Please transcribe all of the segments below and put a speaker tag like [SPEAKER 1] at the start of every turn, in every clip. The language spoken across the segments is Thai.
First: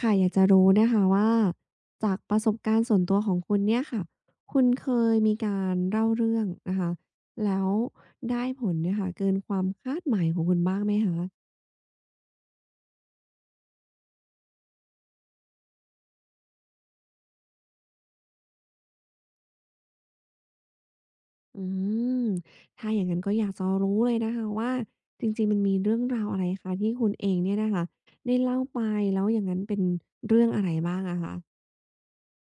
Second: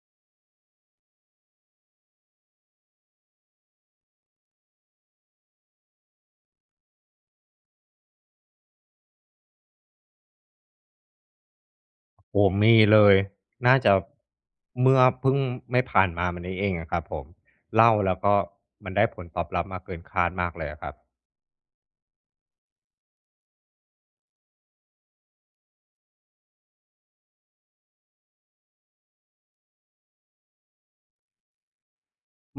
[SPEAKER 1] ค่ะอยากจะรู้นะคะว่าจากประสบการณ์ส่วนตัวของคุณเนี่ยค่ะ คุณเคยมีการเล่าเรื่องนะคะแล้วได้ผลเนี่ยค่ะเกินความคาดหมายของคุณบ้างไหมคะ
[SPEAKER 2] โอ้มีเลย น่าจะเมื่อเพิ่งไม่ผ่านมามันนี้เองอะครับผมเล่าแล้วก็มันได้ผลตอบรับมาเกินคาดมากเลยอะครับ
[SPEAKER 1] อืมถ้าอย่างนั้นก็อยากจะรู้เลยนะคะว่าจริงๆมันมีเรื่องราวอะไรคะที่คุณเองเนี่ยนะคะได้เล่าไปแล้วอย่างนั้นเป็นเรื่องอะไรบ้างอะคะ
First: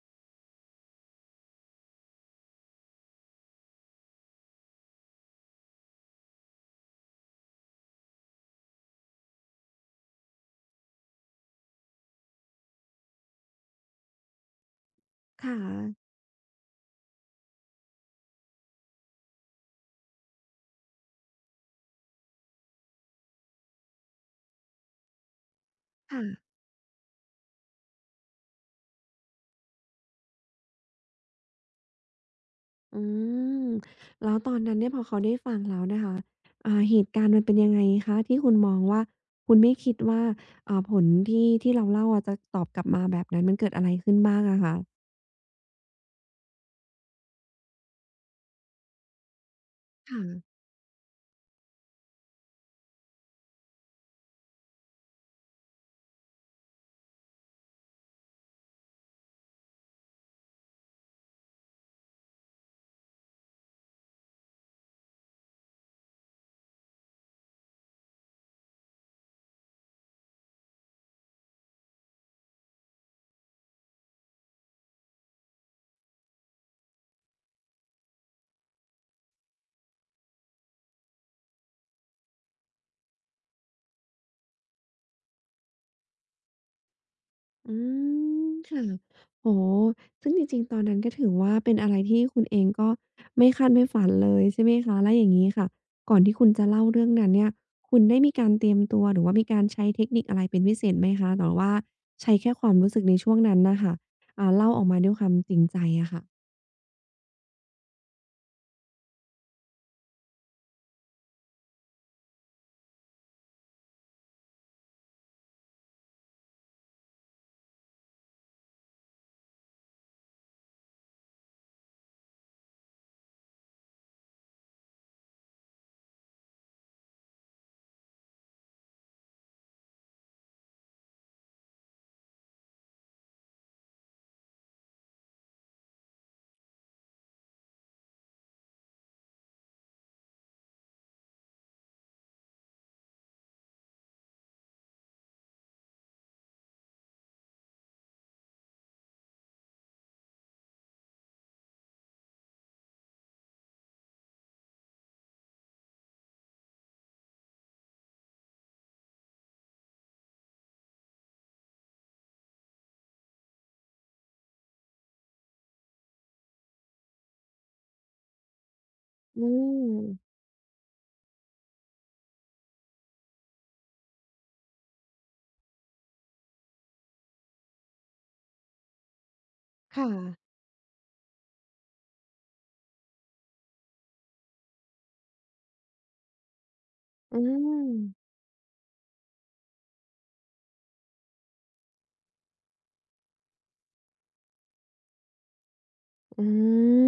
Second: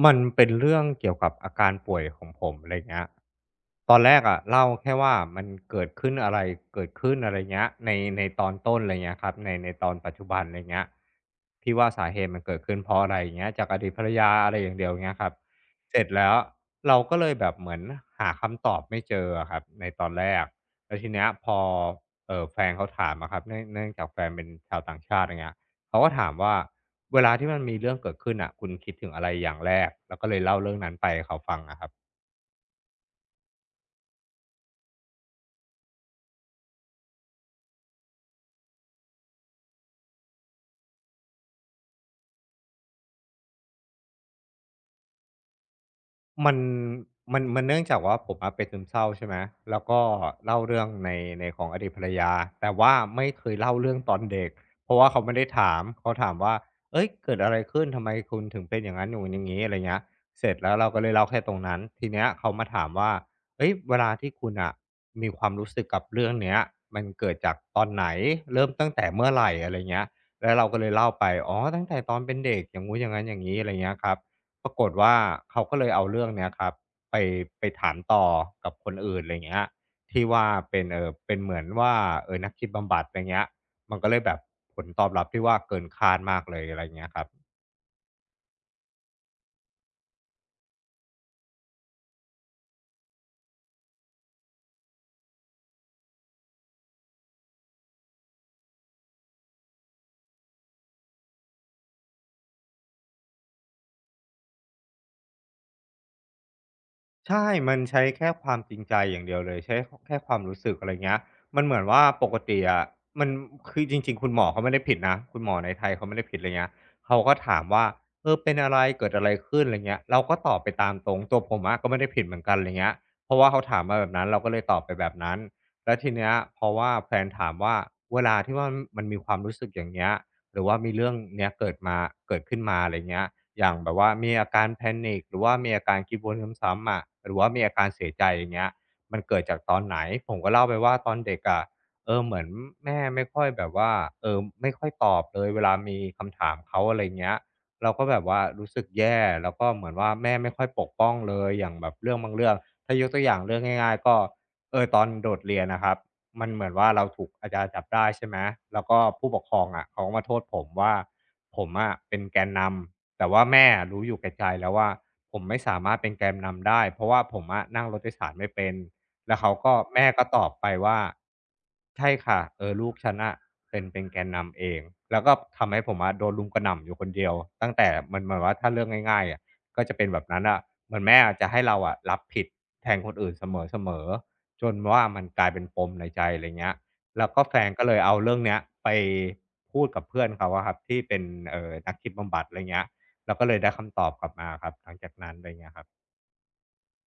[SPEAKER 2] มันเป็นเรื่องเกี่ยวกับอาการป่วยของผมอะไรเงี้ยตอนแรกอะเล่าแค่ว่ามันเกิดขึ้นอะไร เกิดขึ้นอะไรเงี้ยในตอนต้นอะไรเงี้ยครับในตอนปัจจุบันอะไรเงี้ยที่ว่าสาเหตุมันเกิดขึ้นเพราะอะไรเงี้ยจากอดีตภรรยาอะไรอย่างเดียวเงี้ยครับ
[SPEAKER 1] ค่
[SPEAKER 2] เสร็จ
[SPEAKER 1] ะ
[SPEAKER 2] แล้วเราก็เลยแบบเหมือนหาคำตอบไม่เจออะครับในตอนแรกแล้วทีเนี้ยพอแฟนเขาถามอะครับเนื่องจากแฟนเป็นชาวต่างชาติอะไรเงี้ยเขาก็ถาม
[SPEAKER 1] ค่ะ
[SPEAKER 2] ว่า เวลาที่มันมีเรื่องเกิดขึ้นอ่ะคุณคิดถึงอะไรอย่างแรกแล้วก็เลยเล่าเรื่องนั้นไปให้เขาฟังอะครับ
[SPEAKER 1] อืมแล้วตอนนั้นเนี่ยพอเขาได้ฟังแล้วนะคะเหตุการณ์มันเป็นยังไงคะที่คุณมองว่าคุณไม่คิดว่าผลที่เราเล่าอะจะตอบกลับมาแบบนั้นมันเกิดอะไรขึ้นบ้างอะค
[SPEAKER 2] มันมันเนื่องจากว่าผมอะเป็นซึมเศร้าใช่ไหมแล้วก็
[SPEAKER 1] ะ
[SPEAKER 2] เล่าเรื่องในของอดีตภรรยาแต่ว่าไม่เคยเล่าเรื่องตอนเด็กเพราะว่าเขาไม่ได้ถามเขาถามว่าเฮ้ยเกิดอะไรขึ้นทำไมคุณถึงเป็นอย่างงั้นอย่างงนอย่างงี้อะไรเงี้ยเสร็จแล้วเราก็เลยเล่าแค่ตรงนั้นทีเนี้ยเขามาถามว่าเฮ้ยเวลาที่คุณน่ะมีความรู้สึกกับเรื่องเนี้ยมันเกิดจากตอนไหนเริ่มตั้งแต่เมื่อไหร่อะไรเงี้ยแล้วเราก็เลยเล่าไปอ๋อตั้งแต่ตอนเป็นเด็กอย่างงู้นอย่างงั้นอย่างงี้อะไรเงี้ยครับ ปรากฏว่าเขาก็เลยเอาเรื่องเนี้ยครับไปไปถามต่อกับคนอื่นอะไรเงี้ยที่ว่าเป็นเป็นเหมือนว่านักคิดบำบัดอะไรเงี้ยมันก็เลยแบบผลตอบรับที่ว่าเกินคาดมากเลยอะไรเงี้ยครับ
[SPEAKER 1] อืมค่ะโอ้โฮซึ่งจริงๆตอนนั้นก็ถือว่าเป็นอะไรที่คุณเองก็ไม่คาดไม่ฝันเลยใช่ไหมคะแล้วอย่างงี้ค่ะก่อนที่คุณจะเล่าเรื่องนั้นเนี่ยคุณได้มีการเตรียมตัวหรือว่ามีการใช้เทคนิคอะไรเป็นพิเศษไหมคะหรือว่าใช้แค่ความรู้สึกในช่วงนั้นน่ะค่ะเล่าออกมาด้วยความจริงใจอะค่ะ
[SPEAKER 2] ใช่ มันใช้แค่ความจริงใจอย่างเดียวเลยใช้แค่ความรู้สึกอะไรเงี้ยมันเหมือนว่าปกติอะมันคือจริงๆคุณหมอเขาไม่ได้ผิดนะคุณหมอในไทยเขาไม่ได้ผิดอะไรเงี้ยเขาก็ถามว่าเป็นอะไรเกิดอะไรขึ้นอะไรเงี้ยเราก็ตอบไปตามตรงตัวผมอะก็ไม่ได้ผิดเหมือนกันอะไรเงี้ยเพราะว่าเขาถามมาแบบนั้นเราก็เลยตอบไปแบบนั้นแล้วทีเนี้ยเพราะว่าแฟนถามว่าเวลาที่ว่ามันมีความรู้สึกอย่างเงี้ย หรือว่ามีเรื่องเนี้ยเกิดมาเกิดขึ้นมาอะไรเงี้ยอย่างแบบว่ามีอาการ panic หรือว่ามีอาการคิดวนซ้ำๆอะหรือว่ามีอาการเสียใจอย่างเงี้ยมันเกิดจากตอนไหนผมก็เล่าไปว่าตอนเด็กอะเหมือนแม่ไม่ค่อยแบบว่าไม่ค่อยตอบเลยเวลามีคำถามเขาอะไรเงี้ยเราก็แบบว่ารู้สึกแย่แล้วก็เหมือนว่าแม่ไม่ค่อยปกป้องเลยอย่างแบบเรื่องบางเรื่องถ้ายกตัวอย่างเรื่องง่ายๆก็ตอนโดดเรียนนะครับ มันเหมือนว่าเราถูกอาจารย์จับได้ใช่ไหม แล้วก็ผู้ปกครองอะเขาก็มาโทษผมว่าผมอะเป็นแกนนำแต่ว่าแม่รู้อยู่แก่ใจแล้วว่าผมไม่สามารถเป็นแกนนำได้เพราะว่าผมอะนั่งรถโดยสารไม่เป็น แล้ว
[SPEAKER 1] อื
[SPEAKER 2] เขาก็
[SPEAKER 1] ม
[SPEAKER 2] แม่ก็ตอบไปว่าใช่ค่ะลูกฉันนะเป็นแกนนำเองแล้วก็ทำให้ผมอะโดนลุมกระหน่ำอยู่คนเดียวตั้งแต่มันเหมือนว่าถ้าเรื่องง่ายๆอะก็จะเป็น
[SPEAKER 1] ค่ะ
[SPEAKER 2] แบบนั้นอ่ะเหมือนแม่อาจจะให้เราอะรับผิดแทนคนอื่นเสมอ จนว่ามันกลายเป็นปมในใจอะไรเงี้ยแล้ว
[SPEAKER 1] อื
[SPEAKER 2] ก็แฟนก็เล
[SPEAKER 1] ม
[SPEAKER 2] ยเอาเรื่องเนี้ยไปพูดกับเพื่อนเขาอะครับที่เป็นนักคิดบำบัดอะไรเงี้ยเราก็เลยได้คำตอบกลับมาครับหลังจากนั้นอะไรเงี้ยครับ
[SPEAKER 1] อื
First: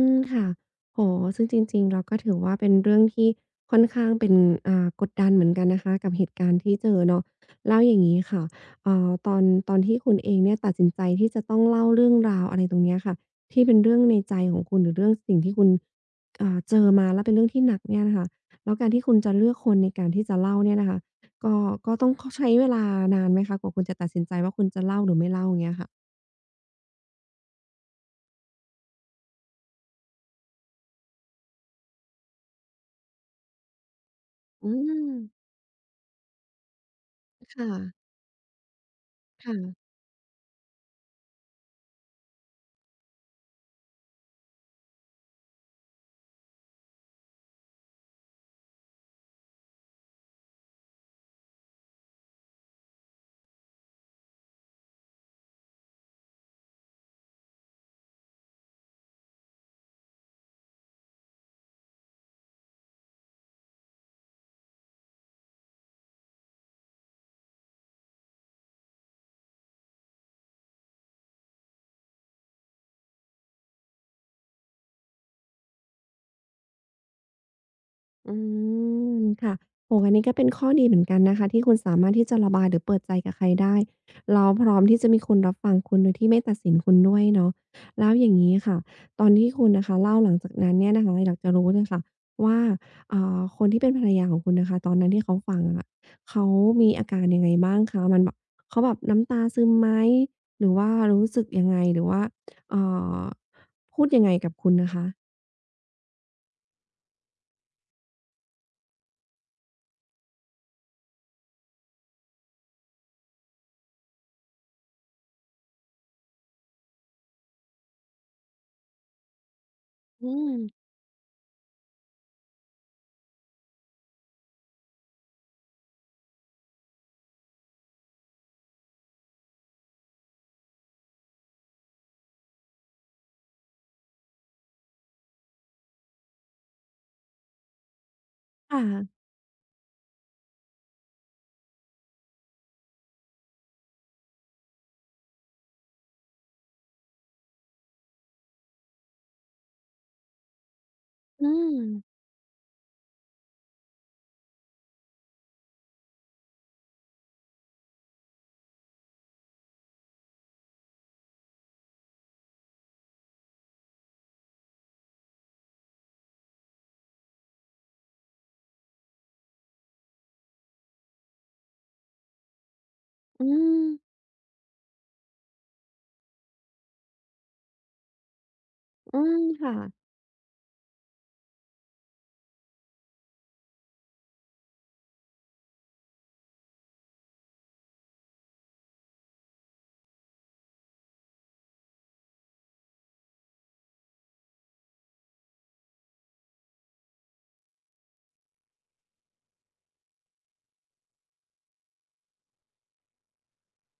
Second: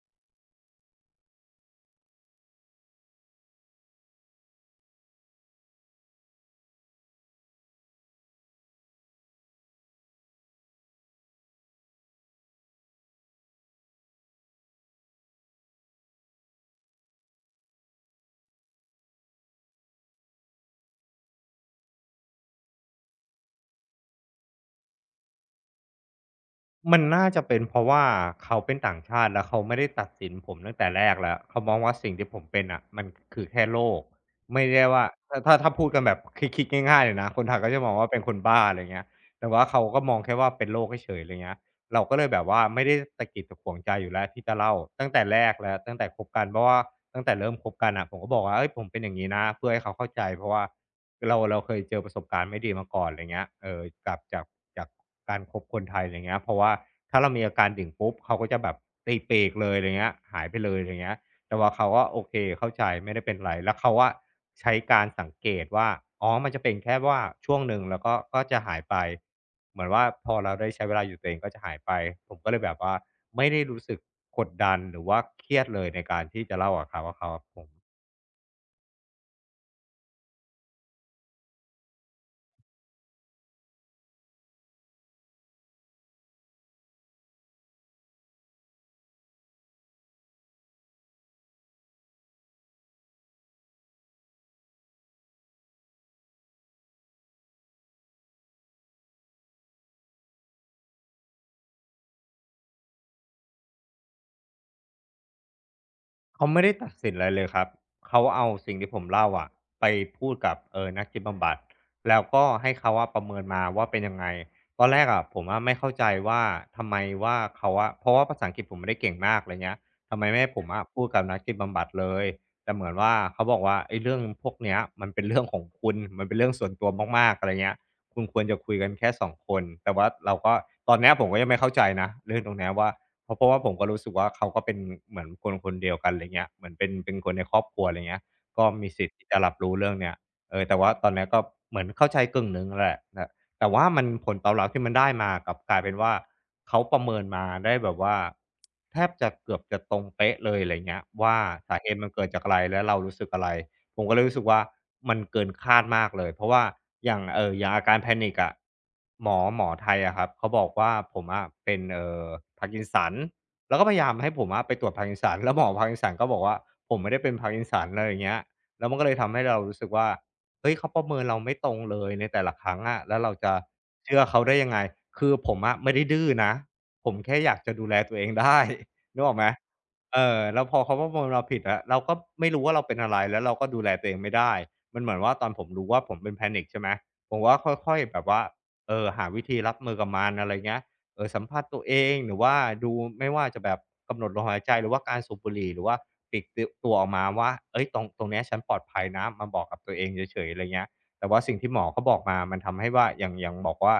[SPEAKER 1] มค่ะโอ้โฮซึ่งจริงๆ เราก็ถือว่าเป็นเรื่องที่ค่อนข้างเป็นกดดันเหมือนกันนะคะกับเหตุการณ์ที่เจอเนาะแล้วอย่างงี้ค่ะเอ่อตอนตอนที่คุณเองเนี่ยตัดสินใจที่จะต้องเล่าเรื่องราวอะไรตรงเนี้ยค่ะที่เป็นเรื่องในใจของคุณหรือเรื่องสิ่งที่คุณเจอมาแล้วเป็นเรื่องที่หนักเนี่ยนะคะแล้วการที่คุณจะเลือกคนในการที่จะเล่าเนี่ยนะคะก็ก็ต้องคใช้เวลานานไหมคะกว่าคุณจะตัดสินใจว่าคุณจะเล่าหรือไม่เล่าอย่างเงี้ยค่ะ
[SPEAKER 2] มันน่าจะเป็นเพราะว่าเขาเป็นต่างชาติแล้วเขาไม่ได้ตัดสินผมตั้งแต่แรกแล้วเขามองว่าสิ่งที่ผมเป็นอ่ะมันคือแค่โรคไม่
[SPEAKER 1] อื
[SPEAKER 2] ได้
[SPEAKER 1] ม
[SPEAKER 2] ว่าถ้าพูดกันแบบคิดๆง่ายๆเลยนะคนไทยก็จะมอง
[SPEAKER 1] ค่ะ
[SPEAKER 2] ว่าเป็นคนบ้าอะไรเงี้ยแต่ว่าเขา
[SPEAKER 1] ค่ะ
[SPEAKER 2] ก็มองแค่ว่าเป็นโรคเฉยๆอะไรเงี้ยเราก็เลยแบบว่าไม่ได้ตะกิดตะขวงใจอยู่แล้วที่จะเล่าตั้งแต่แรกแล้วตั้งแต่คบกันเพราะว่าตั้งแต่เริ่มคบกันอ่ะผมก็บอกว่าเฮ้ยผมเป็นอย่างงี้นะเพื่อให้เขาเข้าใจเพราะว่า เราเคยเจอประสบการณ์ไม่ดีมาก่อนอะไรเงี้ยกลับจากการคบคนไทยอะไรเงี้ยเพราะว่าถ้าเรามีอาการดิ่งปุ๊บเขาก็จะแบบตีเปกเลยอะไรเงี้ยหายไปเลยอะไรเงี้ยแต่ว่าเขาก็โอเคเข้าใจไม่ได้เป็นไรแล้วเขาอะใช้การสังเกตว่าอ๋อมันจะเป็นแค่ว่าช่วงหนึ่งแล้วก็ก็จะหายไปเหมือนว่าพอเราได้ใช้เวลาอยู่ตัวเองก็จะหายไปผมก็เลยแบบว่าไม่ได้รู้สึกกดดันหรือว่าเครียดเลยในการที่จะเล่ากับเขาว่าเขาผม
[SPEAKER 1] อืมค่ะโอ้โฮอันนี้ก็เป็นข้อดีเหมือนกันนะคะที่คุณสามารถที่จะระบายหรือเปิดใจกับใครได้แล้วพร้อมที่จะมีคนรับฟังคุณโดยที่ไม่ตัดสินคุณด้วยเนาะแล้วอย่างงี้ค่ะตอนที่คุณนะคะเล่าหลังจากนั้นเนี่ยนะคะอยากจะรู้เลยค่ะว่าคนที่เป็นภรรยาของคุณน่ะค่ะตอนนั้นที่เขาฟังอะเขามีอาการยังไงบ้างคะมันแบบเขาแบบน้ำตาซึมไหมหรือว่ารู้สึกยังไงหรือว่าเอ่อพูดยังไงกับคุณนะคะ
[SPEAKER 2] เขาไม่ได้ตัดสินอะไรเลยครับเขาเอาสิ่งที่ผมเล่าอะไปพูดกับนักจิตบำบัดแล้วก็ให้เขาว่าประเมินมาว่าเป็นยังไงตอนแรกอะผมอะไม่เข้าใจว่าทำไมว่าเขาอะเพราะว่าภาษาอังกฤษผมไม่ได้เก่งมากอะไรเงี้ยทำไม
[SPEAKER 1] อื
[SPEAKER 2] ไม่ให้
[SPEAKER 1] ม
[SPEAKER 2] ผมอะพูดกับนักจิตบำบัดเลยแต่เหมือนว่าเขาบอกว่าไอ้เรื่องพวกเนี้ยมันเป็นเรื่องของคุณมันเป็นเรื่องส่วนตัวมากๆอะไรเงี้ยคุณควรจะคุยกันแค่สองคนแต่ว่าเราก็ตอนเนี้ยผมก็ยังไม่เข้าใจนะเรื่องตรงเนี้ยว่า เพราะว่าผมก็รู้สึกว่าเขาก็เป็นเหมือนคนคนเดียวกันอะไรเงี้ยเหมือนเป็นคนในครอบครัวอะไรเงี้ยก็
[SPEAKER 1] ค
[SPEAKER 2] มีสิทธิ์
[SPEAKER 1] ่ะ
[SPEAKER 2] ที่จะรับรู้เรื่องเนี้ยแต่ว่าตอนเนี้ยก็เหมือนเข้าใจกึ่งหนึ่งแหละแต่แต่ว่ามันผลตอบรับที่มันได้มากลับกลายเป็นว่าเขาประเมินมาได้แบบว่าแทบจะเกือบจะตรงเป๊ะเลยอะไรเงี้ยว่า
[SPEAKER 1] อืม
[SPEAKER 2] สาเหตุมันเกิดจากอะไรและเรารู้สึกอะไร ผมก็เลยรู้สึกว่ามันเกินคาดมากเลยเพราะว่าอย่างอย่างอาการแพนิ c อะหมอไทยอะครับเขาบอกว่าผมอะเป็นพาร์กินสันแล้วก็พยายามให้ผมอะไปตรวจ p ร์กินสัน แล้วหมอพาร์ก i นสันก็บอกว่าผมไม่ได้เป็นพาร์กินสัอเลรอย่างเงี้ยแล้วมันก็เลยทำให้เรารู้สึกว่าเฮ้ยเขาประเมินเราไม่ตรงเลยในแต่ละครั้งอะแล้วเรา
[SPEAKER 1] อื
[SPEAKER 2] จะ
[SPEAKER 1] ม
[SPEAKER 2] เชื่อเขาได้ยังไงคือผมอะไม่ได้ดื้อนะผมแค่อยากจะดูแลตัวเองได้
[SPEAKER 1] อื
[SPEAKER 2] นึกอ
[SPEAKER 1] ม
[SPEAKER 2] อกไหม
[SPEAKER 1] ค่ะ
[SPEAKER 2] แล้วพอเขาประเมินเราผิดอะเราก็ไม่รู้ว่าเราเป็นอะไรแล้วเราก็ดูแลตัวเองไม่ได้มันเหมือนว่าตอนผมรู้ว่าผมเป็น panic ใช่ไหมผมก็ค่อยๆแบบว่าหาวิธีรับมือกับมันอะไรเงี้ยสัมผัสตัวเองหรือว่าดูไม่ว่าจะแบบกำหนดลมหายใจหรือว่าการสูบบุหรี่หรือว่าปลีกตตัวออกมาว่าเฮ้ยตรงเนี้ยฉันปลอดภัยนะมาบอกกับตัวเองเฉยๆอะไรเงี้ยแต่ว่าสิ่งที่หมอเขาบอกมามันทำให้ว่าอย่างบอกว่า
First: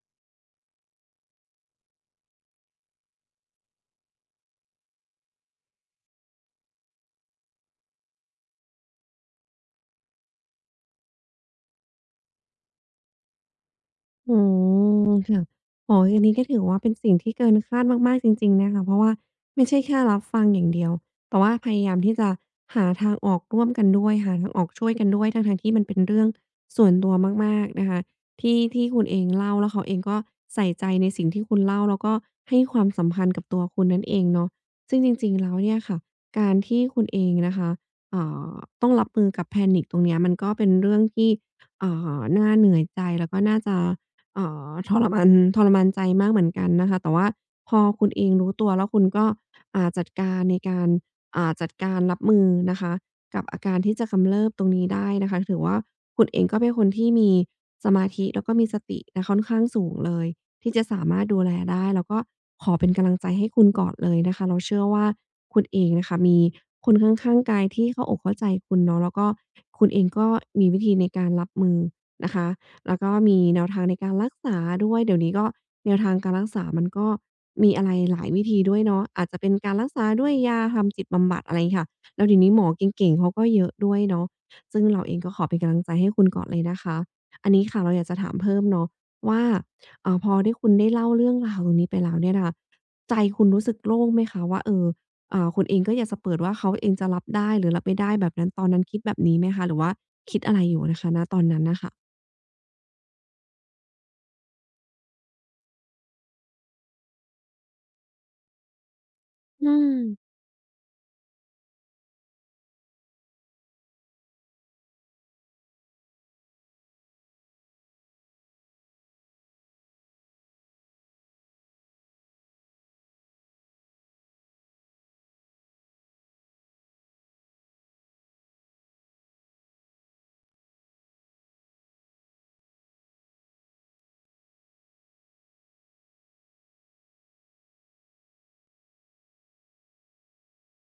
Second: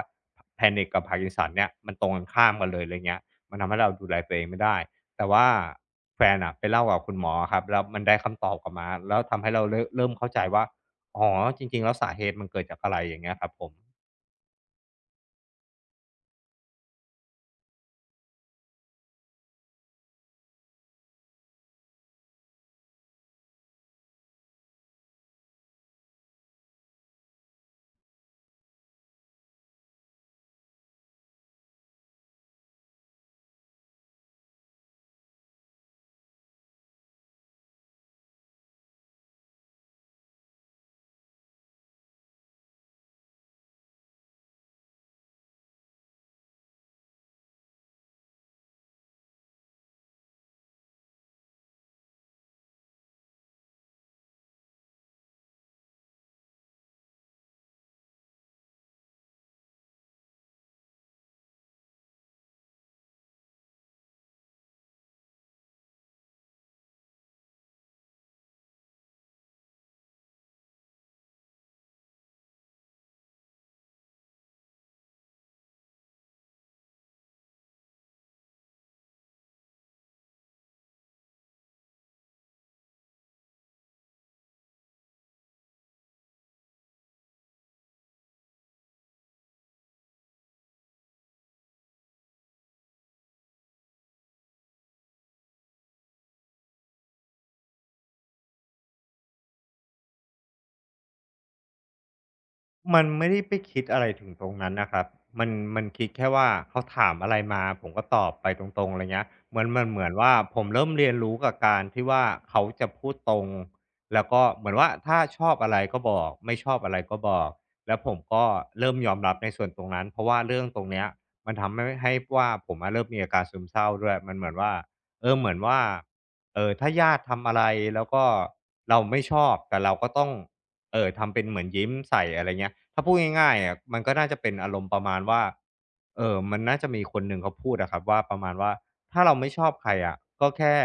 [SPEAKER 2] panic กับ Parkinson เนี่ยมันตรงกันข้ามกันเลยไรเงี้ยมันทำให้เราดูแลตัวเองไม่ได้ แต่ว่าแฟนอะไปเล่ากับคุณหมออะครับแล้วมันได้คำตอบกลับมาแล้วทำให้เราเริ่มเข้าใจว่าอ๋อจริงๆแล้วสาเหตุมันเกิดจากอะไรอย่างเงี้ยครับผม
[SPEAKER 1] อืมค่ะอ๋ออันนี้ก็ถือว่าเป็นสิ่งที่เกินคาดมากๆจริงๆนะคะเพราะว่าไม่ใช่แค่รับฟังอย่างเดียวแต่ว่าพยายามที่จะหาทางออกร่วมกันด้วยหาทางออกช่วยกันด้วยทั้งๆที่มันเป็นเรื่องส่วนตัวมากๆนะคะที่คุณเองเล่าแล้วเขาเองก็ใส่ใจในสิ่งที่คุณเล่าแล้วก็ให้ความสำคัญกับตัวคุณนั่นเองเนาะซึ่งจริงๆแล้วเนี่ยค่ะการที่คุณเองนะคะเอ่อต้องรับมือกับ panic ตรงเนี้ยมันก็เป็นเรื่องที่อ่น่าเหนื่อยใจแล้วก็น่าจะ เอ่ทรมานทรมานใจมากเหมือนกันนะคะแต่ว่าพอคุณเองรู้ตัวแล้วคุณก็จัดการในการจัดการรับมือนะคะกับอาการที่จะกำเริบตรงนี้ได้นะคะถือว่าคุณเองก็เป็นคนที่มีสมาธิแล้วก็มีสตินะค่อนข้างสูงเลยที่จะสามารถดูแลได้แล้วก็ขอเป็นกำลังใจให้คุณก่อนเลยนะคะเราเชื่อว่าคุณเองนะคะมีคนข้างๆกายที่เข้าอกเข้าใจคุณเนาะแล้วก็คุณเองก็มีวิธีในการรับมือนะคะ แล้วก็มีแนวทางในการรักษาด้วยเดี๋ยวนี้ก็แนวทางการรักษามันก็มีอะไรหลายวิธีด้วยเนาะอาจจะเป็นการรักษาด้วยยาทำจิตบำบัดอะไรงี้ค่ะแล้วเดี๋ยวนี้หมอเก่งๆเขาก็เยอะด้วยเนาะซึ่งเราเองก็ขอเป็นกำลังใจให้คุณก่อนเลยนะคะอันนี้ค่ะเราอยากจะถามเพิ่มเนาะว่าพอได้คุณได้เล่าเรื่องราวตรงนี้ไปแล้วเนี่ยนะคะใจคุณรู้สึกโล่งไหมคะว่าเออคุณเองก็อยากจะเปิดว่าเขาเองจะรับได้หรือรับไม่ได้แบบนั้นตอนนั้นคิดแบบนี้ไหมคะหรือว่าคิดอะไรอยู่นะคะณตอนนั้นน่ะค่ะ
[SPEAKER 2] มันไม่ได้ไปคิดอะไรถึงตรงนั้นนะครับมันมันคิดแค่ว่าเขาถามอะไรมาผมก็ตอบไปตรงๆอะไรเงี้ยเหมือ
[SPEAKER 1] อื
[SPEAKER 2] นมัน
[SPEAKER 1] ม
[SPEAKER 2] เหมือนว่าผมเริ่มเรียนรู้กับการที่ว่าเขาจะพูดตรงแล้วก็เหมือนว่าถ้าชอบอะไรก็บอกไม่ชอบอะไรก็บอกแล้วผมก็เริ่มยอมรับในส่วนตรงนั้นเพราะว่าเรื่องตรงเนี้ยมันทำให้ว่าผมอะเริ่มมีอาการซึมเศร้าด้วยมันเหมือนว่าเหมือนว่าถ้าญาติทำอะไรแล้วก็เราไม่ชอบแต่เราก็ต้อง ทำเป็นเหมือนยิ้มใส่อะไรเงี้ยถ้าพูดง่ายๆอะมันก็น่าจะเป็นอารมณ์ประมาณว่ามันน่าจะมีคนหนึ่งเขาพูดอะครับว่าประมาณว่าถ้าเราไม่ชอบใครอะก็แค่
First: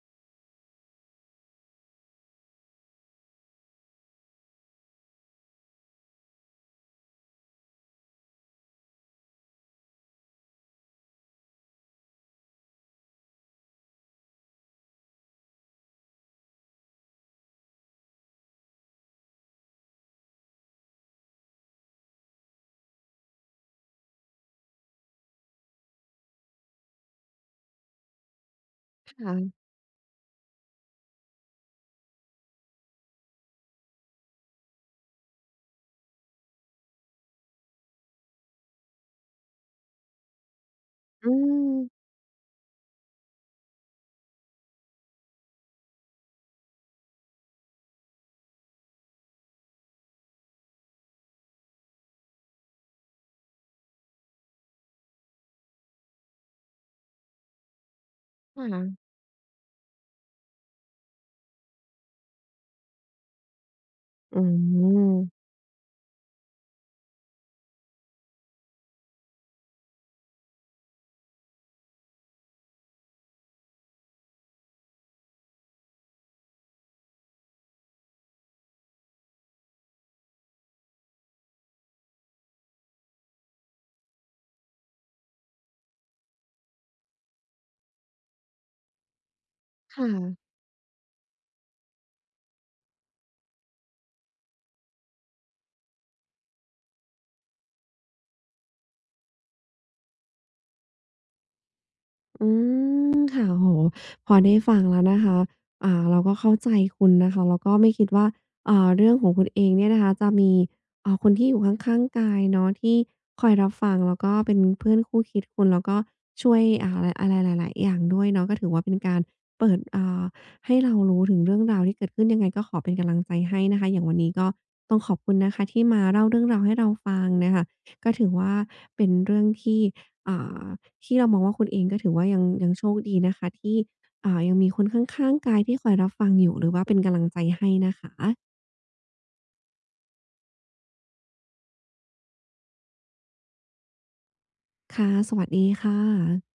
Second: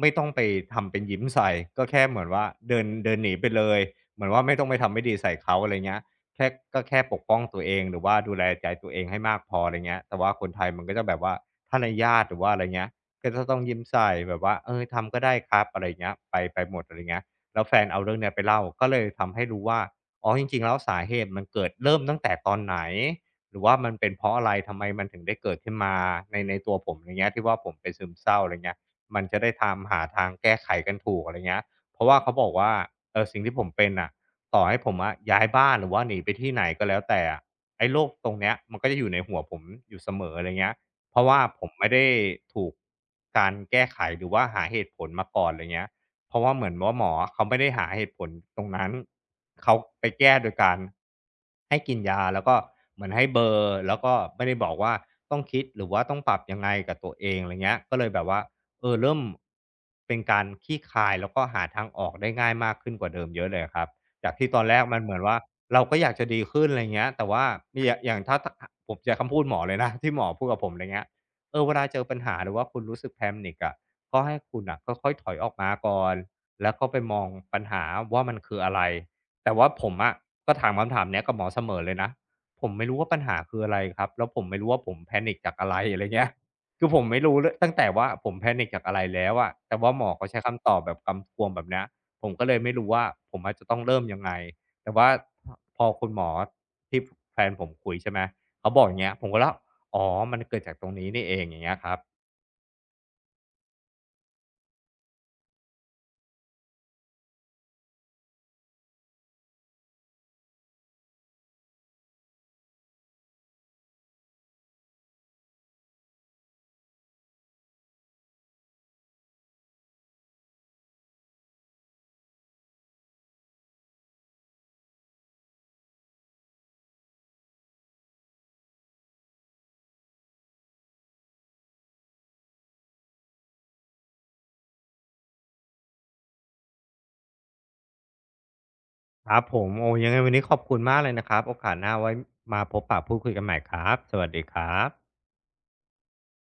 [SPEAKER 2] ไม่ต้องไปทำเป็นยิ้มใส่ก็แค่เหมือนว่าเดินเดินหนีไปเลยเหมือนว่าไม่ต้องไปทำไม่ดีใส่เขาอะไรเงี้ยแค่ก็แค่ปกป้องตัวเองหรือว่าดูแลใจตัวเองให้มากพออะไรเงี้ยแต่ว่าคนไทยมันก็จะแบบว่าถ้าในญาติหรือว่าอะไรเงี้ยก็จะต้องยิ้มใส่แบบว่าเออทำก็ได้ครับอะไรเงี้ยไปหมดอะไรเงี้ย แล้วแฟนเอาเรื่องเนี้ยไปเล่าก็เลยทำให้รู้ว่าอ๋อจริงๆแล้วสาเหตุมันเกิดเริ่มตั้งแต่ตอนไหนหรือว่ามันเป็นเพราะอะไรทำไมมันถึงได้เกิดขึ้นมาในตัวผมอะไรเงี้ยที่ว่าผมเป็นซึมเศร้าอะไรเงี้ย
[SPEAKER 1] ค
[SPEAKER 2] มันจะได้
[SPEAKER 1] ่ะ
[SPEAKER 2] ทำหาทางแก้ไขกันถูกอะไรเงี้ยเพราะว่าเขาบอกว่าสิ่งที่ผมเป็นน่ะต่อให้ผมอะย้ายบ้านหรือว่าหนีไปที่ไหนก็แล้วแต่อะไอ้โรคตรงเนี้ยมันก็จะอยู่ในหัวผมอยู่เสมออะไรเงี้ยเพราะ
[SPEAKER 1] อื
[SPEAKER 2] ว่าผม
[SPEAKER 1] ม
[SPEAKER 2] ไม่ได้ถูกการแก้ไขหรือว่าหาเหตุผลมาก่อนไรเงี้ย เพราะว่าเหมือนว่าหมอเขาไม่ได้หาเหตุผลตรงนั้นเขาไปแก้โดยการให้กินยาแล้วก็เหมือนให้เบลอร์แล้วก็ไม่ได้บอกว่าต้องคิดหรือว่าต้องปรับยังไงกับตัวเองอะไรเงี้ยก็เลยแบบว่า
[SPEAKER 1] ค
[SPEAKER 2] เออ
[SPEAKER 1] ่ะ
[SPEAKER 2] เริ่มเป็นการคลี่คลายแล้วก็หาทางออกได้ง่ายมากขึ้นกว่าเดิมเยอะเลยอะครับจาก
[SPEAKER 1] อื
[SPEAKER 2] ที่ตอนแรกมันเหมือนว่า
[SPEAKER 1] ม
[SPEAKER 2] เราก็อยากจะดีขึ้นอะไรเงี้ยแต่ว่ามีอะอย่างถ้าถผมใช้คำพูดหมอเลยนะที่หมอพูดกับผมอะไรเงี้ยเออเวลาเจอปัญหาหรือว่าคุณรู้สึก panic อะ ก็ให้คุณอ่ะค่อยๆถอยออกมาก่อนแล้วก็ไปมองปัญหาว่ามันคืออะไรแต่ว่าผมอะก็ถามคำถามเนี้ยกับหมอเสมอเลยนะผมไม่รู้ว่าปัญหาคืออะไรครับแล้วผมไม่รู้ว่าผม panic จากอะไรอะไรเงี้ยคือผมไม่รู้เลยตั้งแต่ว่าผม panic จากอะไรแล้วอะแต่ว่าหม
[SPEAKER 1] ค่ะ
[SPEAKER 2] อเขาใช้คำตอบแบบกำกวมแบบเนี้ยผมก็เลยไม่รู้ว่าผมอาจจะต้องเริ่มยังไงแต่ว่าพอคุณหมอที่แฟนผมคุยใช่ไหมเขาบอกอย่างเงี้ยผมก็แล้วอ๋อมันเกิดจากตรงนี้นี่เองอย่างเงี้ยครับ
[SPEAKER 1] อืมค่ะโอ้โฮพอได้ฟังแล้วนะคะเราก็เข้าใจคุณนะคะแล้วก็ไม่คิดว่าเรื่องของคุณเองเนี่ยนะคะจะมีคนที่อยู่ข้างๆกายเนาะที่คอยรับฟังแล้วก็เป็นเพื่อนคู่คิดคุณแล้วก็ช่วยอะไรอะไรหลายๆอย่างด้วยเนาะก็ถือว่าเป็นการเปิดให้เรารู้ถึงเรื่องราวที่เกิดขึ้นยังไงก็ขอเป็นกำลังใจให้นะคะอย่างวันนี้ก็ต้องขอบคุณนะคะที่มาเล่าเรื่องราวให้เราฟังน่ะค่ะก็ถือว่าเป็นเรื่องที่ อ่าที่เรามองว่าคุณเองก็ถือว่ายังยังโชคดีนะคะที่ยังมีคนข้างๆกายที่คอยรับฟังอยู่หรือว่าเป็นกำลังใจให้นะคะ
[SPEAKER 2] ครับผมโอ้ยังไงวันนี้ขอบคุณมากเลยนะครับโอกาสหน้าไว้มาพบปะพูดคุยกันใหม่ครับสวัสดีครับ
[SPEAKER 1] ค่ะสวัสดีค่ะ